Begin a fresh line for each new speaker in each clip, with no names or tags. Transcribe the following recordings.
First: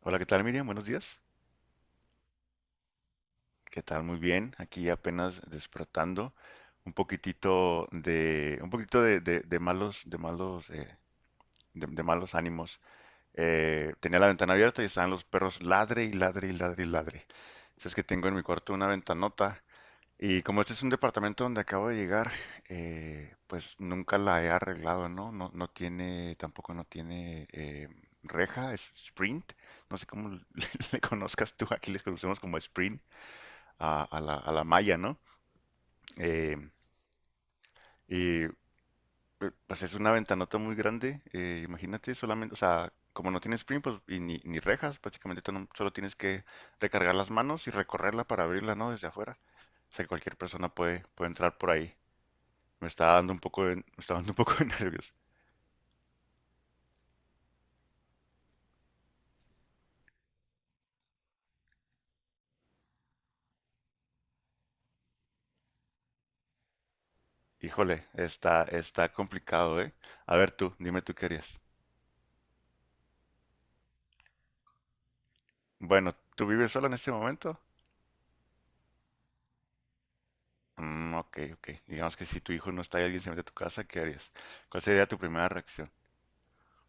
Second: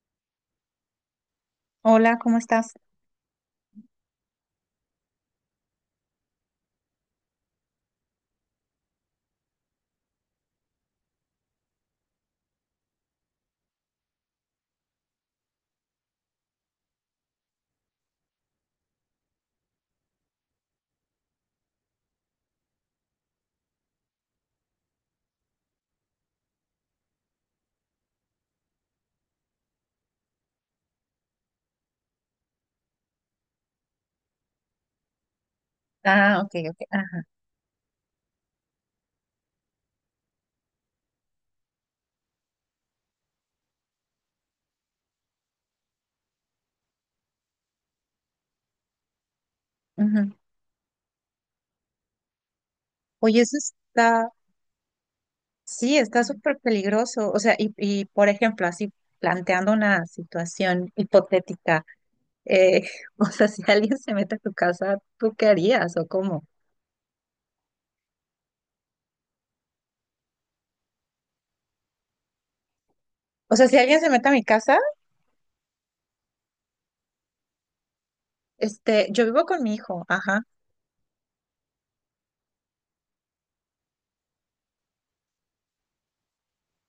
Hola, ¿qué tal, Miriam? Buenos días.
Hola, ¿cómo estás?
¿Qué tal? Muy bien. Aquí apenas despertando. Un poquitito de, un poquito de, De malos ánimos. Tenía la ventana abierta y estaban los perros ladre y ladre y ladre y ladre. Entonces que tengo en mi cuarto una ventanota y como este es un departamento donde acabo de llegar, pues nunca la he arreglado, ¿no? No, tampoco no tiene reja, es sprint. No sé cómo le, le conozcas tú, aquí les conocemos como sprint a la malla, ¿no?
Ah, ok,
Eh,
ok. Ajá.
y eh, pues es una ventanota muy grande, imagínate, solamente, o sea, como no tienes sprint pues, y ni rejas, prácticamente tú no- solo tienes que recargar las manos y recorrerla para abrirla, ¿no? Desde afuera. O sea,
Ujú.
cualquier persona puede entrar por ahí. Me está dando un
Oye, eso
poco de, me está dando
está,
un poco de nervios.
sí, está súper peligroso. O sea, y por ejemplo, así planteando una situación hipotética, eh, o sea, si alguien se mete a tu casa, ¿tú qué harías o cómo?
Híjole, está complicado, ¿eh? A ver tú, dime tú qué harías.
O sea, si alguien se mete a mi casa,
Bueno, ¿tú vives sola en este momento?
este, yo vivo con mi hijo, ajá.
Mm, ok, ok. Digamos que si tu hijo no está y alguien se mete a tu casa, ¿qué harías? ¿Cuál sería tu primera reacción?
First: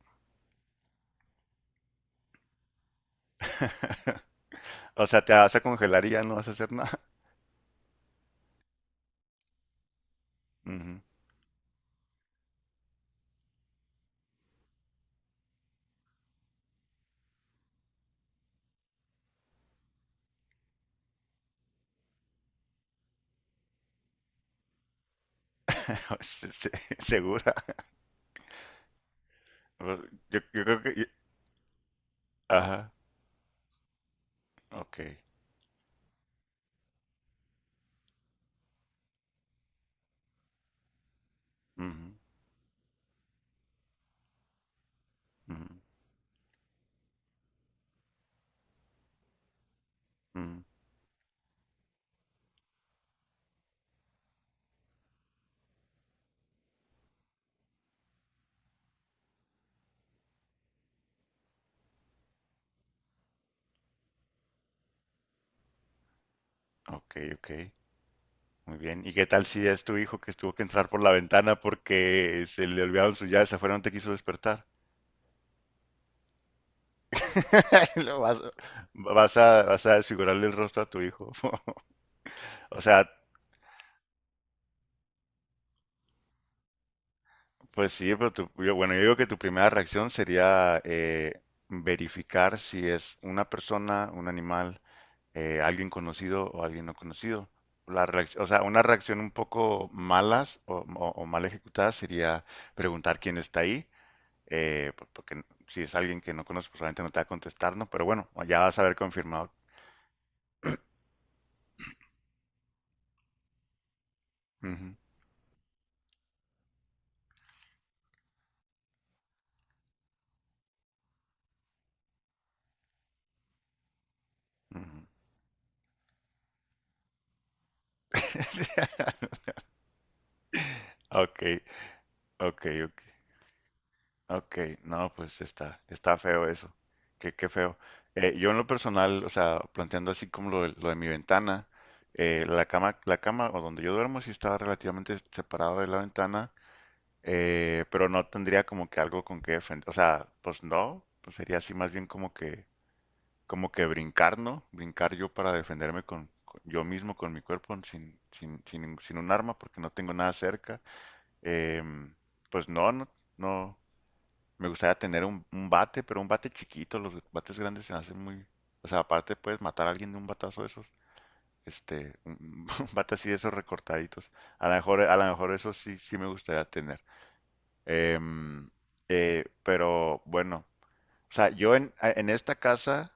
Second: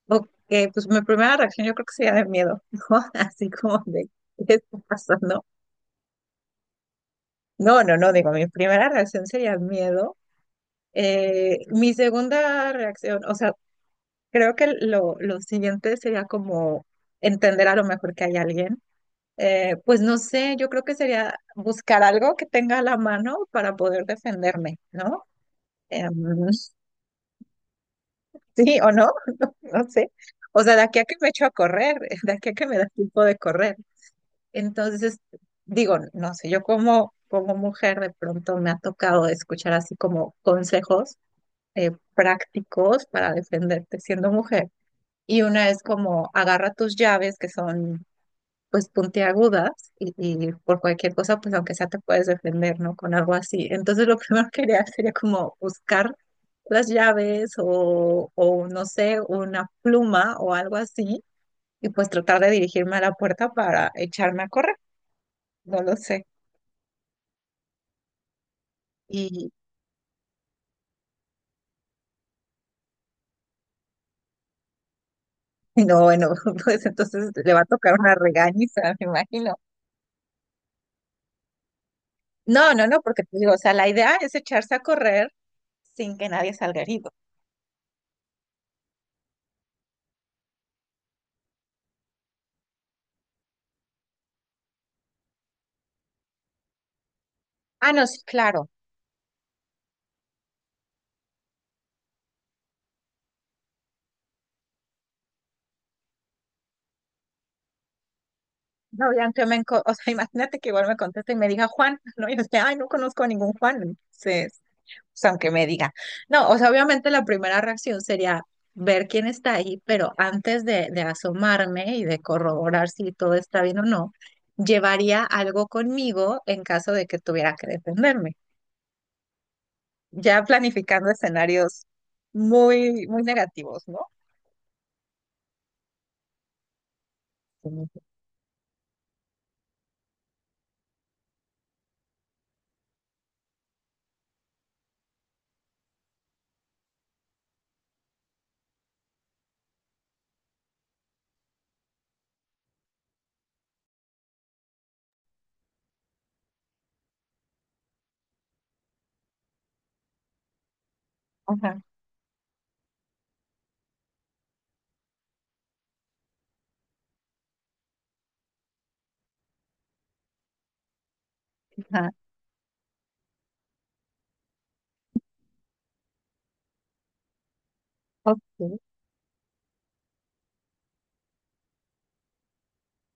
Ok, pues mi primera reacción yo creo que sería de miedo, ¿no? Así como de, ¿qué está
O sea, te
pasando?
vas a congelar y ya no vas a hacer nada.
No, no, no, digo, mi primera reacción sería miedo.
Ujú.
Mi segunda reacción, o sea, creo que lo siguiente sería como entender a lo mejor que hay alguien. Pues no sé, yo creo que sería buscar algo que tenga a la mano para poder defenderme, ¿no? Em,
Se- se- Segura.
sí o no, no, no
Pues,
sé.
Yo,
O
yo
sea, de
creo que...
aquí a
yo-
que me echo a correr, de aquí a que me da
Ajá,
tiempo de correr.
ok.
Entonces, digo, no sé, yo como, como mujer de pronto me ha tocado escuchar así como consejos
Ujú,
prácticos para defenderte siendo mujer. Y
ujú,
una es como agarra tus llaves que son pues puntiagudas y
ujú.
por cualquier cosa pues aunque sea te puedes defender, ¿no? Con algo así. Entonces lo primero que haría sería como buscar las llaves o no sé, una pluma o algo así y pues tratar de dirigirme a la puerta para echarme a correr, no lo sé.
Ok, ok. Muy bien. ¿Y qué tal
Y,
si es tu hijo que tuvo que entrar por la ventana porque se le olvidaron sus llaves afuera y no te quiso despertar?
y no, bueno, pues entonces le va a tocar una
Lo vas,
regañiza, me
vas
imagino.
a, vas a desfigurarle el rostro a tu hijo.
No,
O
no, no,
sea,
porque te digo, o sea, la idea es echarse a correr sin que nadie salga herido.
pues sí, pero bueno, yo digo que tu primera reacción sería verificar si es una persona, un animal, alguien conocido o alguien no conocido.
Ah, no, sí,
O sea,
claro.
una reacción un poco malas o mal ejecutada sería preguntar quién está ahí, porque si es alguien que no conoces, pues obviamente no te va a contestar, ¿no? Pero bueno, ya vas a haber
No, ya aunque
confirmado.
me, enco- o sea, imagínate que igual me conteste y me diga Juan, ¿no? Y yo sea, ay, no conozco a ningún Juan. Entonces,
Ujú,
o sea, aunque me diga. No, o sea, obviamente la primera reacción sería ver quién está ahí, pero antes de asomarme y de corroborar si todo está bien o no,
ujú.
llevaría algo conmigo en caso de que tuviera que defenderme. Ya planificando
Ok,
escenarios
ok, ok.
muy, muy negativos, ¿no?
Ok, no, pues está feo eso. Qué, qué feo. Yo en lo personal, o sea, planteando así como lo de mi ventana, la cama o donde yo duermo sí estaba relativamente separado de la ventana, pero no tendría como que algo con que defender. O sea, pues no, pues sería así más bien como que brincar, ¿no? Brincar yo para defenderme yo mismo, con mi cuerpo, sin un arma, porque no tengo nada cerca.
Ajá,
Em, pues no, no, no. Me gustaría tener un bate, pero un bate chiquito. Los bates grandes se me hacen muy. O sea, aparte puedes matar a alguien de un batazo de esos.
ajá.
Este, un, un bate así de esos recortaditos. A lo mejor eso sí, sí me gustaría tener.
Ok.
Em, pero bueno, o sea, yo en esta casa,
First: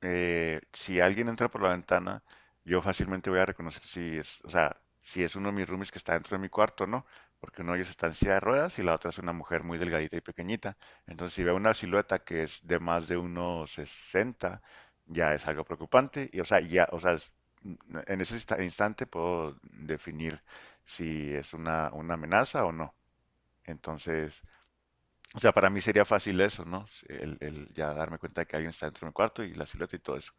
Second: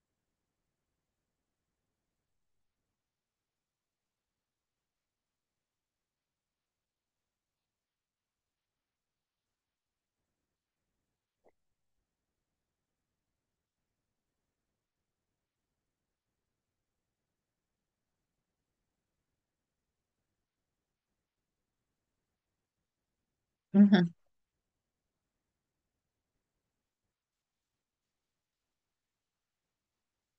si alguien entra por la ventana, yo fácilmente voy a reconocer si es, o sea, si es uno de mis roomies que está dentro de mi cuarto o no, porque uno de ellos está en silla de ruedas y la otra es una mujer muy delgadita y pequeñita. Entonces, si veo una silueta que es de más de unos 60, ya es algo preocupante y, o sea, ya, o sea, en ese instante puedo definir si es una amenaza o no.
Ujú.
Entonces, o sea, para mí sería fácil eso, ¿no? El ya darme cuenta de que alguien está dentro de mi cuarto y la silueta y todo eso.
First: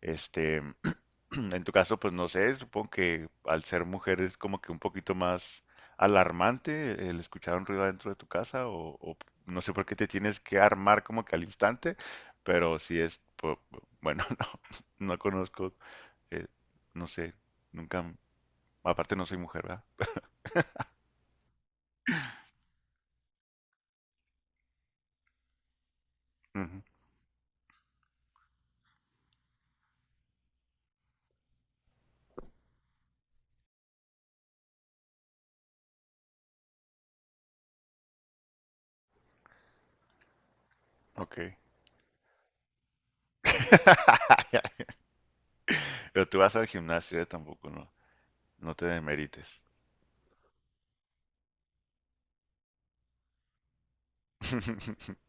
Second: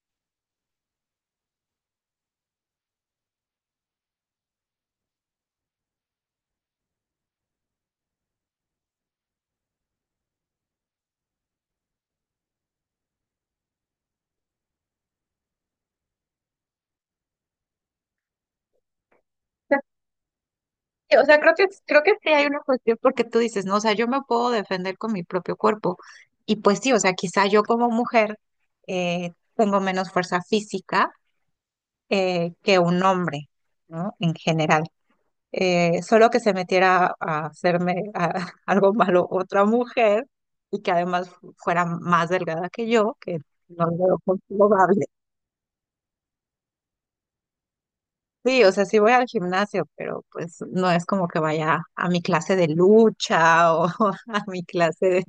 Este, en tu caso, pues no sé, supongo que al ser mujer es como que un poquito más alarmante el escuchar un ruido adentro de tu casa o no sé por qué te tienes que armar como que al instante, pero si es, po- bueno, no conozco, eh, no sé, nunca, aparte no soy mujer, ¿verdad?
O sea, creo que sí hay una cuestión porque tú dices, no, o sea, yo me puedo defender con mi propio cuerpo. Y pues
Ujú,
sí, o sea, quizá yo como mujer tengo menos fuerza física que un hombre, ¿no? En general. Solo que se metiera a hacerme a- algo malo otra mujer y que además
ok.
fuera más delgada que yo, que no lo veo comprobable.
Pero tú vas al gimnasio, tampoco, no,
Sí, o
no
sea,
te
sí voy al
demerites.
gimnasio, pero pues no es como que vaya a mi clase de lucha o a mi clase de,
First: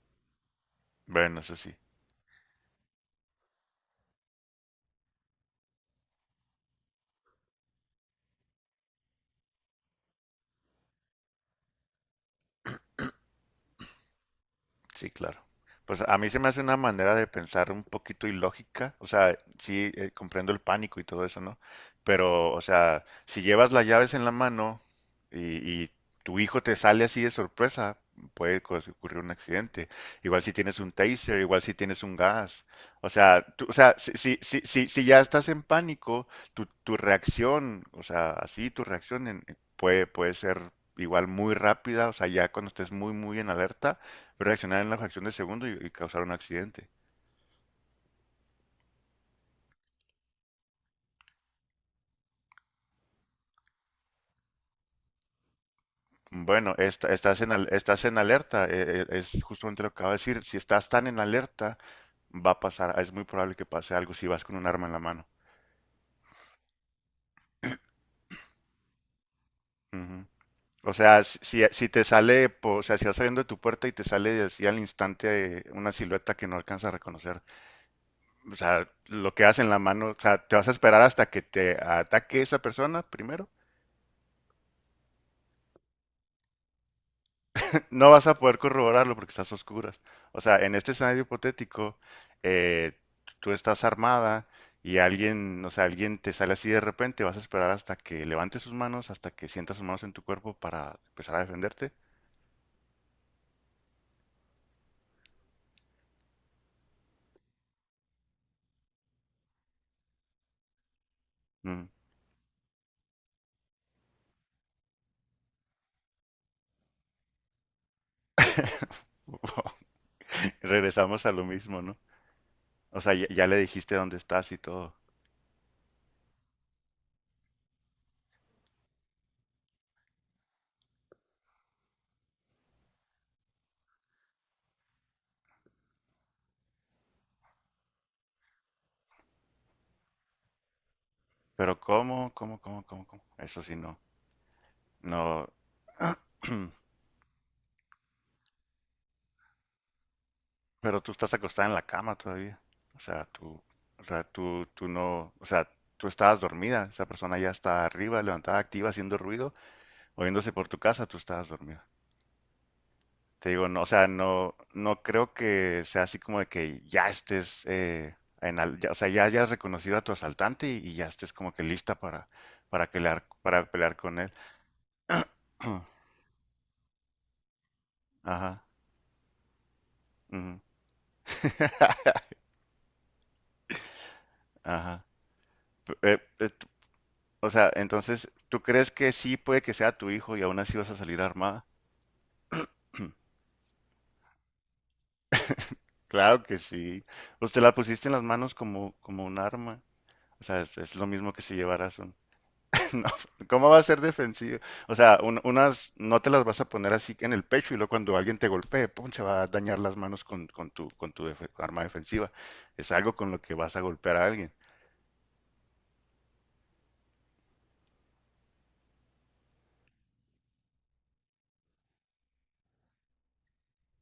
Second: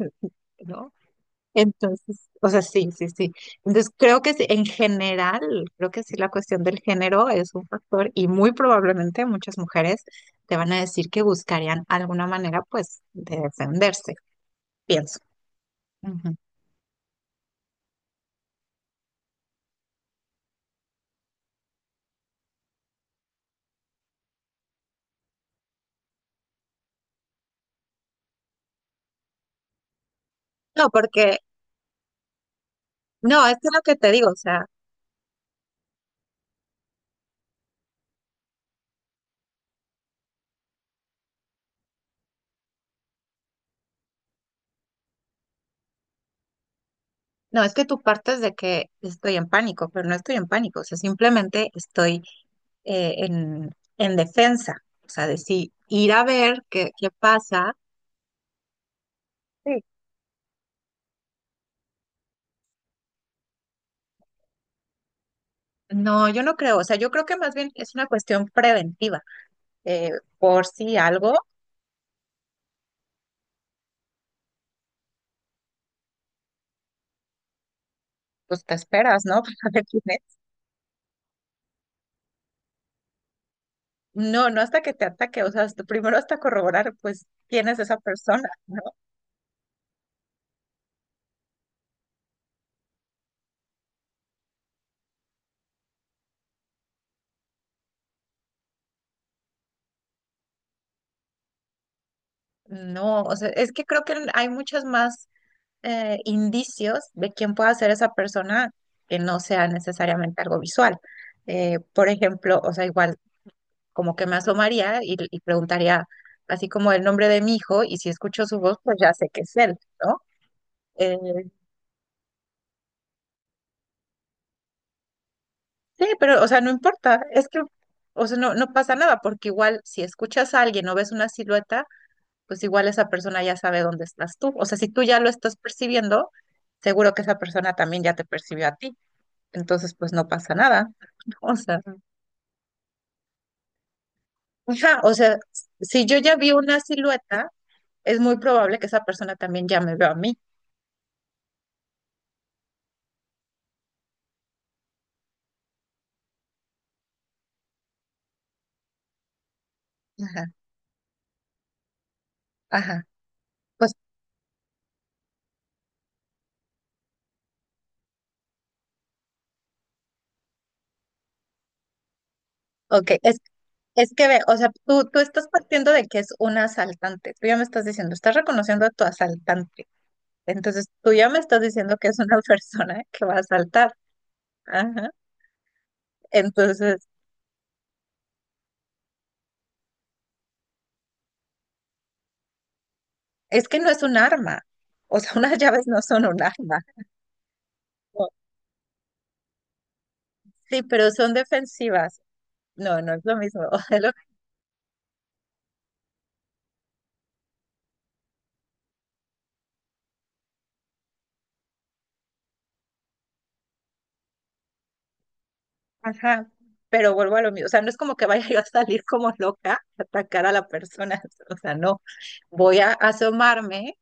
¿no?
Bueno, eso sí.
Entonces, o sea, sí, sí, sí. Entonces, creo que sí, en general, creo que sí la cuestión del género es un factor y muy probablemente muchas mujeres te van a decir que buscarían alguna manera, pues, de defenderse,
Sí,
pienso.
claro. Pues a mí
Ujú.
se me hace una manera de pensar un poquito ilógica, o sea, sí, comprendo el pánico y todo eso, ¿no? Pero, o sea, si llevas las llaves en la mano y tu hijo te sale así de sorpresa, puede ocurrir un accidente. Igual si tienes
No,
un
porque,
taser, igual si tienes un gas. O sea,
no, es que es
o
lo que
sea,
te
si,
digo, o
si, si,
sea,
si, si ya estás en pánico, tu reacción, o sea, así tu reacción puede ser igual muy rápida, o sea, ya cuando estés muy, muy en alerta reaccionar en la fracción de segundo y causar un accidente.
no, es que tú partes de que estoy en pánico, pero no estoy en pánico, o sea, simplemente estoy en defensa, o sea, de si ir a ver
Bueno,
qué, qué
estás
pasa.
estás en alerta, es
Sí,
justamente lo que acabo de decir. Si estás tan en alerta, va a pasar, es muy probable que pase algo si vas con un arma en la mano.
no, yo no creo, o sea, yo creo que más bien es una cuestión preventiva. eh,
Ujú.
por
O
si
sea,
algo,
si te sale, o sea, si vas saliendo de tu puerta y te sale así al instante una silueta que no alcanza a reconocer, o
pues te
sea,
esperas,
lo
¿no?
que haces en
Para
la
ver quién
mano, o
es.
sea, te vas a esperar hasta que te ataque esa persona primero.
No, no hasta que te ataque, o sea, hasta- primero hasta corroborar, pues, quién es esa
No vas a
persona,
poder
¿no?
corroborarlo porque estás a oscuras. O sea, en este escenario hipotético, eh, tú estás armada y alguien te sale así de repente, vas a esperar hasta que levante sus manos, hasta que sientas sus manos en tu cuerpo para empezar a defenderte.
No, o sea, es que creo que hay muchos más indicios de quién pueda ser esa persona que no sea necesariamente algo visual.
Mm.
Por ejemplo, o sea, igual como que me asomaría y preguntaría así como el nombre de mi hijo y si escucho su voz, pues ya sé que es él, ¿no? Eh,
Regresamos a lo mismo, ¿no? O sea, ya le dijiste dónde estás y todo.
sí, pero, o sea, no importa, es que, o sea, no, no pasa nada, porque igual si escuchas a alguien o ves una silueta, pues igual esa persona ya sabe dónde estás tú. O sea, si tú ya lo estás percibiendo, seguro que esa persona también ya te percibió a ti. Entonces, pues no pasa nada. O
Pero
sea,
¿cómo? ¿Cómo? ¿Cómo? ¿Cómo? ¿Cómo? Eso sí, no.
ajá, o sea,
No,
si yo ya vi una silueta, es muy probable que esa persona también ya me vea a mí.
pero tú estás acostada en la cama todavía. O sea, tú, o sea, tú no, o sea, tú estabas dormida. Esa persona ya está arriba, levantada, activa, haciendo ruido,
Ajá,
moviéndose por tu casa, tú estabas dormida.
ajá.
Te digo, no, o
Pues
sea, no creo que sea así como de que ya estés, o sea, ya hayas reconocido a tu asaltante y ya estés como que lista para
ok,
pelear, para pelear
es
con
que
él.
ve, o sea, tú estás partiendo de que es un asaltante. Tú ya me estás diciendo, estás
Ajá,
reconociendo a tu asaltante.
ujú,
Entonces, tú ya me estás diciendo que es una persona que va a asaltar.
ajá.
Ajá.
P- eh, eh, t-
Entonces,
o sea, entonces, ¿tú crees que sí puede que sea tu hijo y aún así vas a salir armada?
es que no es un arma. O sea, unas llaves no son un
Claro que
arma.
sí. Pues te la pusiste en las
No.
manos como un arma. O sea, es,
Sí,
es lo
pero
mismo
son
que si llevaras un.
defensivas. No,
No,
no es lo mismo.
¿cómo va a
Es
ser
lo-
defensivo? O sea, unas no te las vas a poner así en el pecho y luego cuando alguien te golpee, ¡pum! Se va a dañar las manos con tu arma defensiva. Es algo con lo que vas a golpear a alguien.
Ajá. Pero vuelvo a lo mismo. O sea, no es como que vaya yo a salir como loca a atacar a la persona. O sea, no. Voy a asomarme,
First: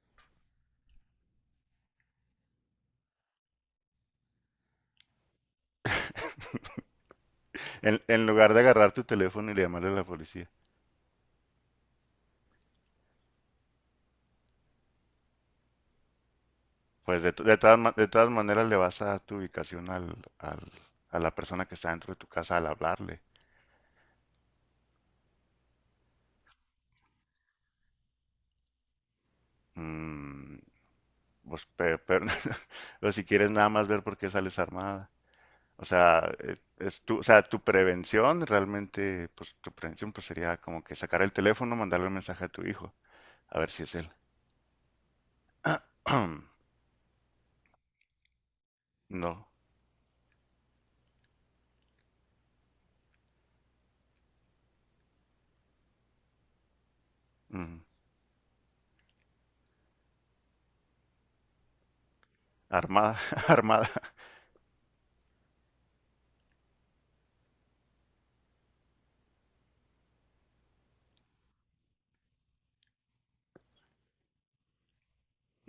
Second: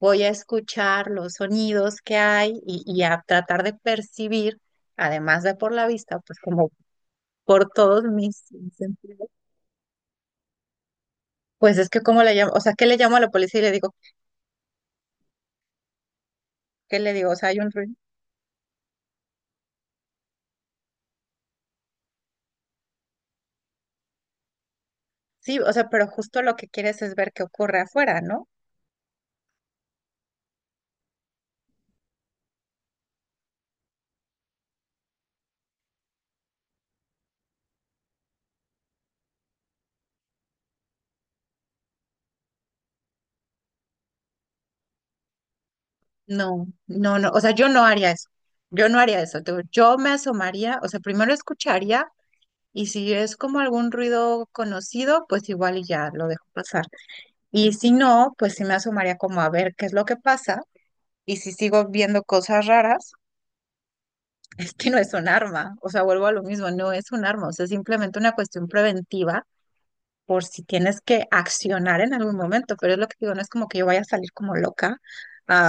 voy a escuchar los sonidos que hay y a tratar de percibir, además de por la vista, pues como por
En,
todos
en
mis
lugar de agarrar tu
sentidos.
teléfono y llamarle a la policía.
Pues es que cómo le llamo, o sea, ¿qué le llamo a la policía y le digo, qué le
Pues
digo? O sea, hay
de
un
todas
ruido.
de todas maneras le vas a dar tu ubicación a la persona que está dentro de tu casa al hablarle.
Sí, o sea, pero justo lo que quieres es ver qué ocurre afuera, ¿no?
Mm, pues, pero, pero si quieres nada más ver por qué sales armada. O sea, es tu, o sea, tu prevención realmente, pues tu prevención pues sería como que sacar el teléfono, mandarle un mensaje a tu hijo, a ver si es él.
No, no, no, o sea, yo no haría eso. Yo no haría eso.
No.
Te digo, yo me asomaría, o sea, primero escucharía y si es como algún ruido conocido, pues igual y ya lo dejo pasar. Y
mm,
si no, pues sí me asomaría como a ver qué es lo que pasa. Y si sigo viendo cosas raras,
Armada, armada.
es que no es un arma. O sea, vuelvo a lo mismo, no es un arma. O sea, es simplemente una cuestión preventiva por si tienes que accionar en algún momento. Pero es lo que digo, no es como que yo vaya a salir como loca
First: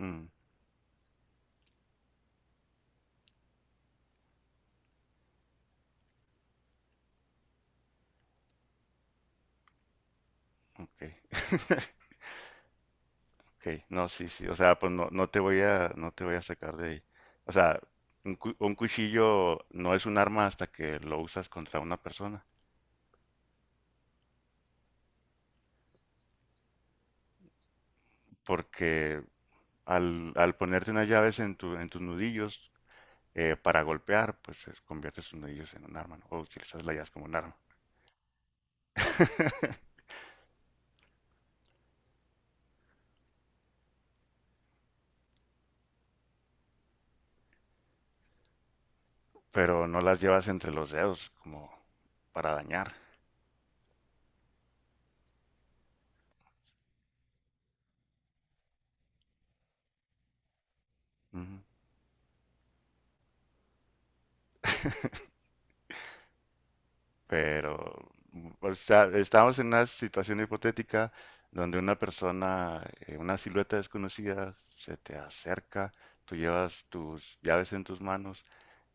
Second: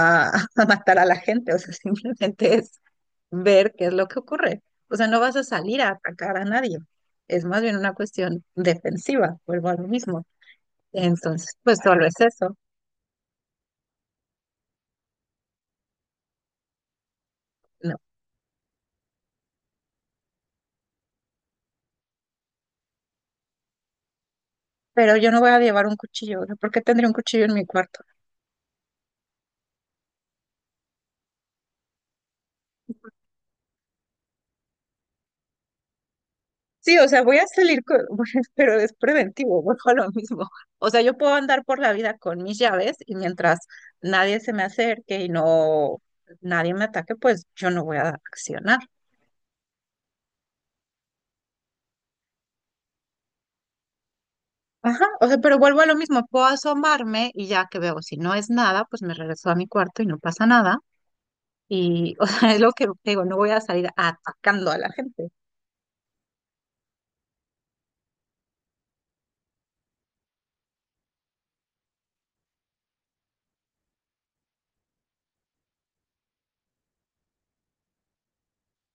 Mm,
a matar a la gente. O sea, simplemente es ver qué es lo que ocurre. O sea, no vas a salir a atacar a nadie. Es más bien una cuestión defensiva, vuelvo a lo mismo.
ok.
Entonces, pues solo es eso.
Ok, no, sí, sí. O sea, pues no, no te voy a sacar de ahí. O sea,
No.
un cuchillo no es un arma hasta que lo usas contra una persona.
Pero yo no voy a llevar un cuchillo. O sea, ¿por qué tendría un cuchillo en mi cuarto?
Porque al ponerte unas llaves en tus nudillos para golpear, pues conviertes tus nudillos en un arma, ¿no? O utilizas las
Sí, o
llaves
sea,
como un
voy a
arma.
salir con, pero es preventivo, vuelvo a lo mismo. O sea, yo puedo andar por la vida con mis llaves y mientras nadie se me acerque y nadie me ataque, pues yo no voy a accionar.
Pero no las llevas entre los dedos como para dañar.
Ajá, o sea, pero vuelvo a lo mismo, puedo asomarme y ya que veo, si no es nada, pues me regreso a mi cuarto y no pasa nada.
Ujú.
Y, o sea, es lo que digo, no voy a salir atacando a la gente.
Pero, o sea, estamos en una situación hipotética donde una persona, una silueta desconocida, se te acerca, tú llevas tus llaves en tus manos,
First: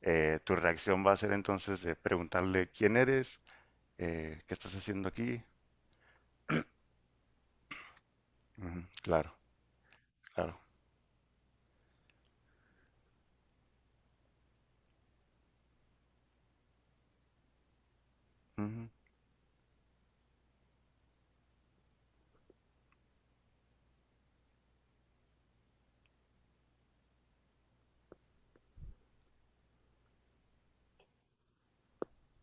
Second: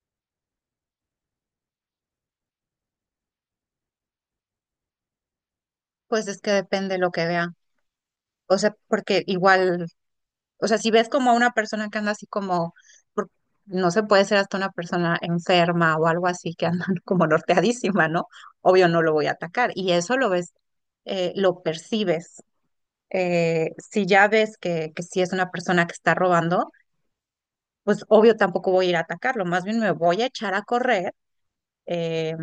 tu reacción va a ser entonces de preguntarle quién eres, qué estás haciendo aquí,
Pues es que depende de lo que vea. O sea,
ujú,
porque
claro,
igual
claro.
o sea, si ves como a una persona que anda así como, por- no se puede ser hasta una persona enferma o algo así que anda como norteadísima, ¿no? Obvio
Ujú,
no lo voy a atacar. Y eso lo ves, lo percibes. Si ya ves que si es una persona que está robando, pues obvio tampoco voy a ir a atacarlo. Más bien me voy a echar a correr, eh,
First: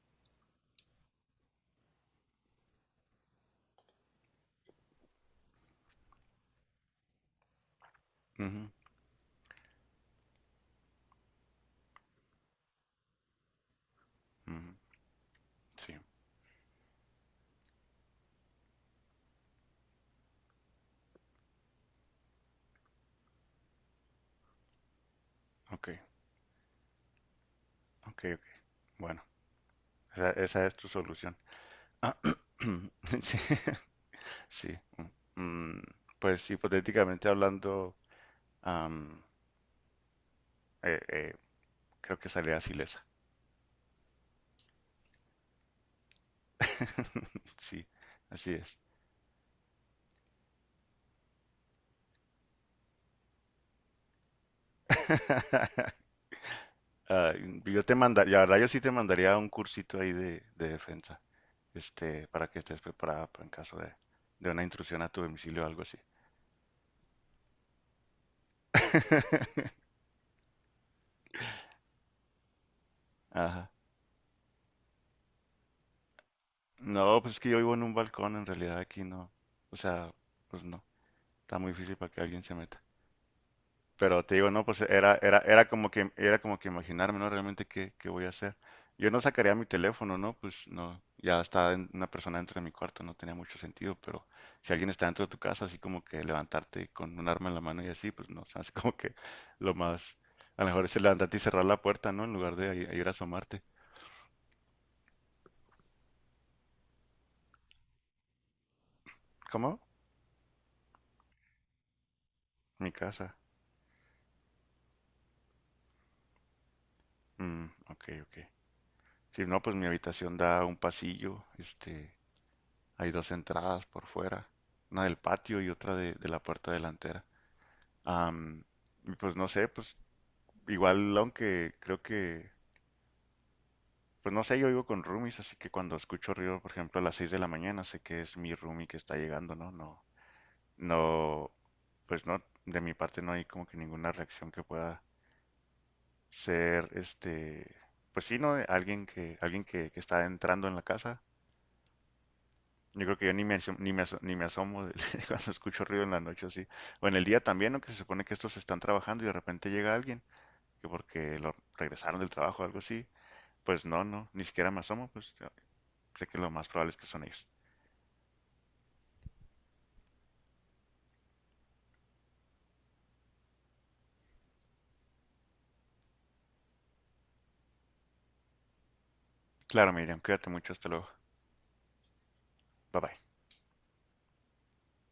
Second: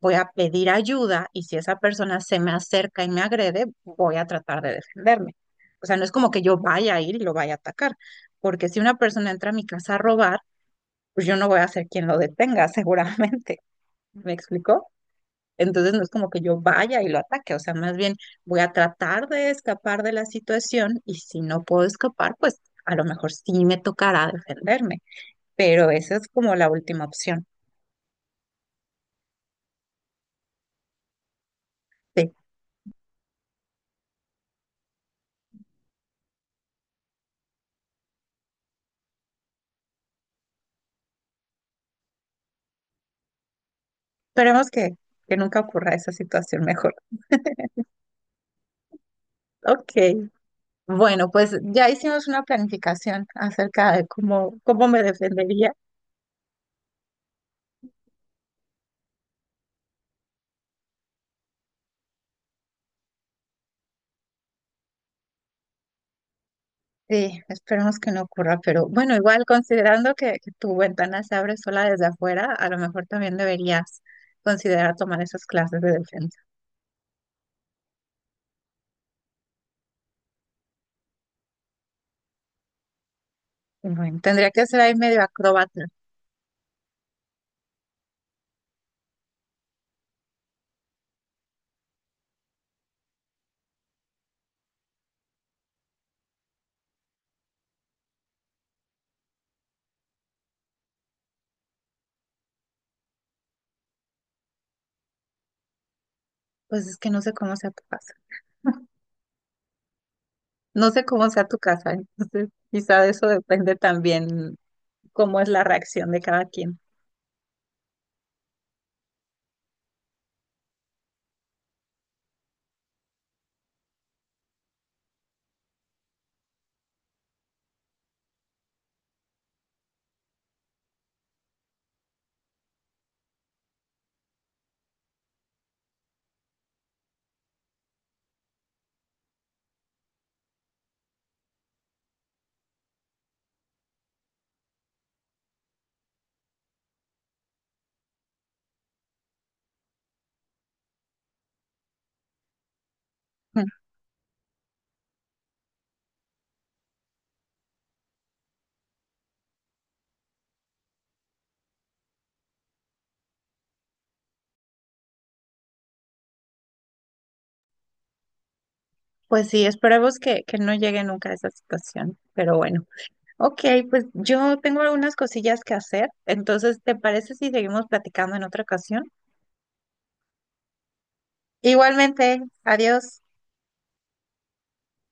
voy a pedir ayuda y si esa persona se me acerca y me agrede, voy a tratar de defenderme. O sea, no es como que yo vaya a ir y lo vaya a atacar, porque
ujú,
si una persona entra a mi casa a robar, pues yo no voy a ser quien lo detenga, seguramente. ¿Me
ujú.
explicó? Entonces
Sí,
no es como que yo vaya y lo ataque, o sea, más bien voy a tratar de escapar de la situación y si no puedo escapar, pues a lo mejor sí me tocará defenderme, pero
ok,
esa es como la última opción.
ok, ok. Bueno, esa es tu solución. Ah,
Sí.
sí, sí. Mm, Pues hipotéticamente hablando, am, eh, eh, creo que salía ilesa.
Esperemos que nunca ocurra esa situación mejor.
Sí, así es.
Ok, bueno, pues ya hicimos una planificación acerca de cómo, cómo me defendería.
Ah, yo te mandaría, la verdad yo sí te mandaría un cursito ahí de defensa, este, para que estés preparada para en caso de una intrusión a tu domicilio o algo así.
Sí, esperemos que no ocurra, pero bueno, igual considerando que tu ventana se abre sola desde afuera, a lo mejor también
Ajá.
deberías considerar tomar esas clases de defensa.
No, pues es que yo vivo en un balcón, en realidad aquí no. O sea, pues no. Está muy difícil para que alguien se meta.
Bueno,
Pero te digo,
tendría que
no,
ser
pues
ahí
era,
medio
era, era
acróbata.
como que, era como que imaginarme, ¿no? Realmente qué voy a hacer. Yo no sacaría mi teléfono, ¿no? Pues no, ya está una persona dentro de mi cuarto, no tenía mucho sentido, pero si alguien está dentro de tu casa, así como que levantarte con un arma en la mano y así, pues no, se me hace como que lo más, a lo mejor es levantarte y cerrar la puerta, ¿no? En lugar de ir a asomarte.
Pues es que no sé cómo sea tu casa.
¿Cómo?
No sé cómo sea tu casa, entonces
Mi
quizá de eso
casa.
depende también cómo es la reacción de cada quien.
Mm, ok, ok. Sí, no, pues mi habitación da a un pasillo, este, hay dos entradas por fuera, una del patio y otra de la puerta delantera. Am, y pues no sé, pues igual aunque creo que, pues no sé, yo vivo con roomies, así que cuando escucho ruido, por ejemplo, a las 6 de la mañana, sé que es mi roomie que está llegando, ¿no? No, no, pues no, de mi parte no hay como que ninguna reacción que pueda ser, este, pues sí, ¿no? Alguien que está entrando en la casa, yo creo que yo ni me asomo cuando escucho ruido en la noche así. O en el día también, no que se supone que estos están trabajando y de repente llega alguien, que porque lo regresaron del trabajo o algo así, pues no, no, ni siquiera me asomo, pues yo sé que lo más probable es que son ellos.
Pues sí, esperemos que no llegue nunca a esa situación, pero bueno. Ok, pues yo tengo algunas cosillas que hacer, entonces, ¿te parece si seguimos platicando en otra ocasión?
Claro, Miriam, cuídate mucho, hasta luego.
Igualmente,
Bye bye.
adiós.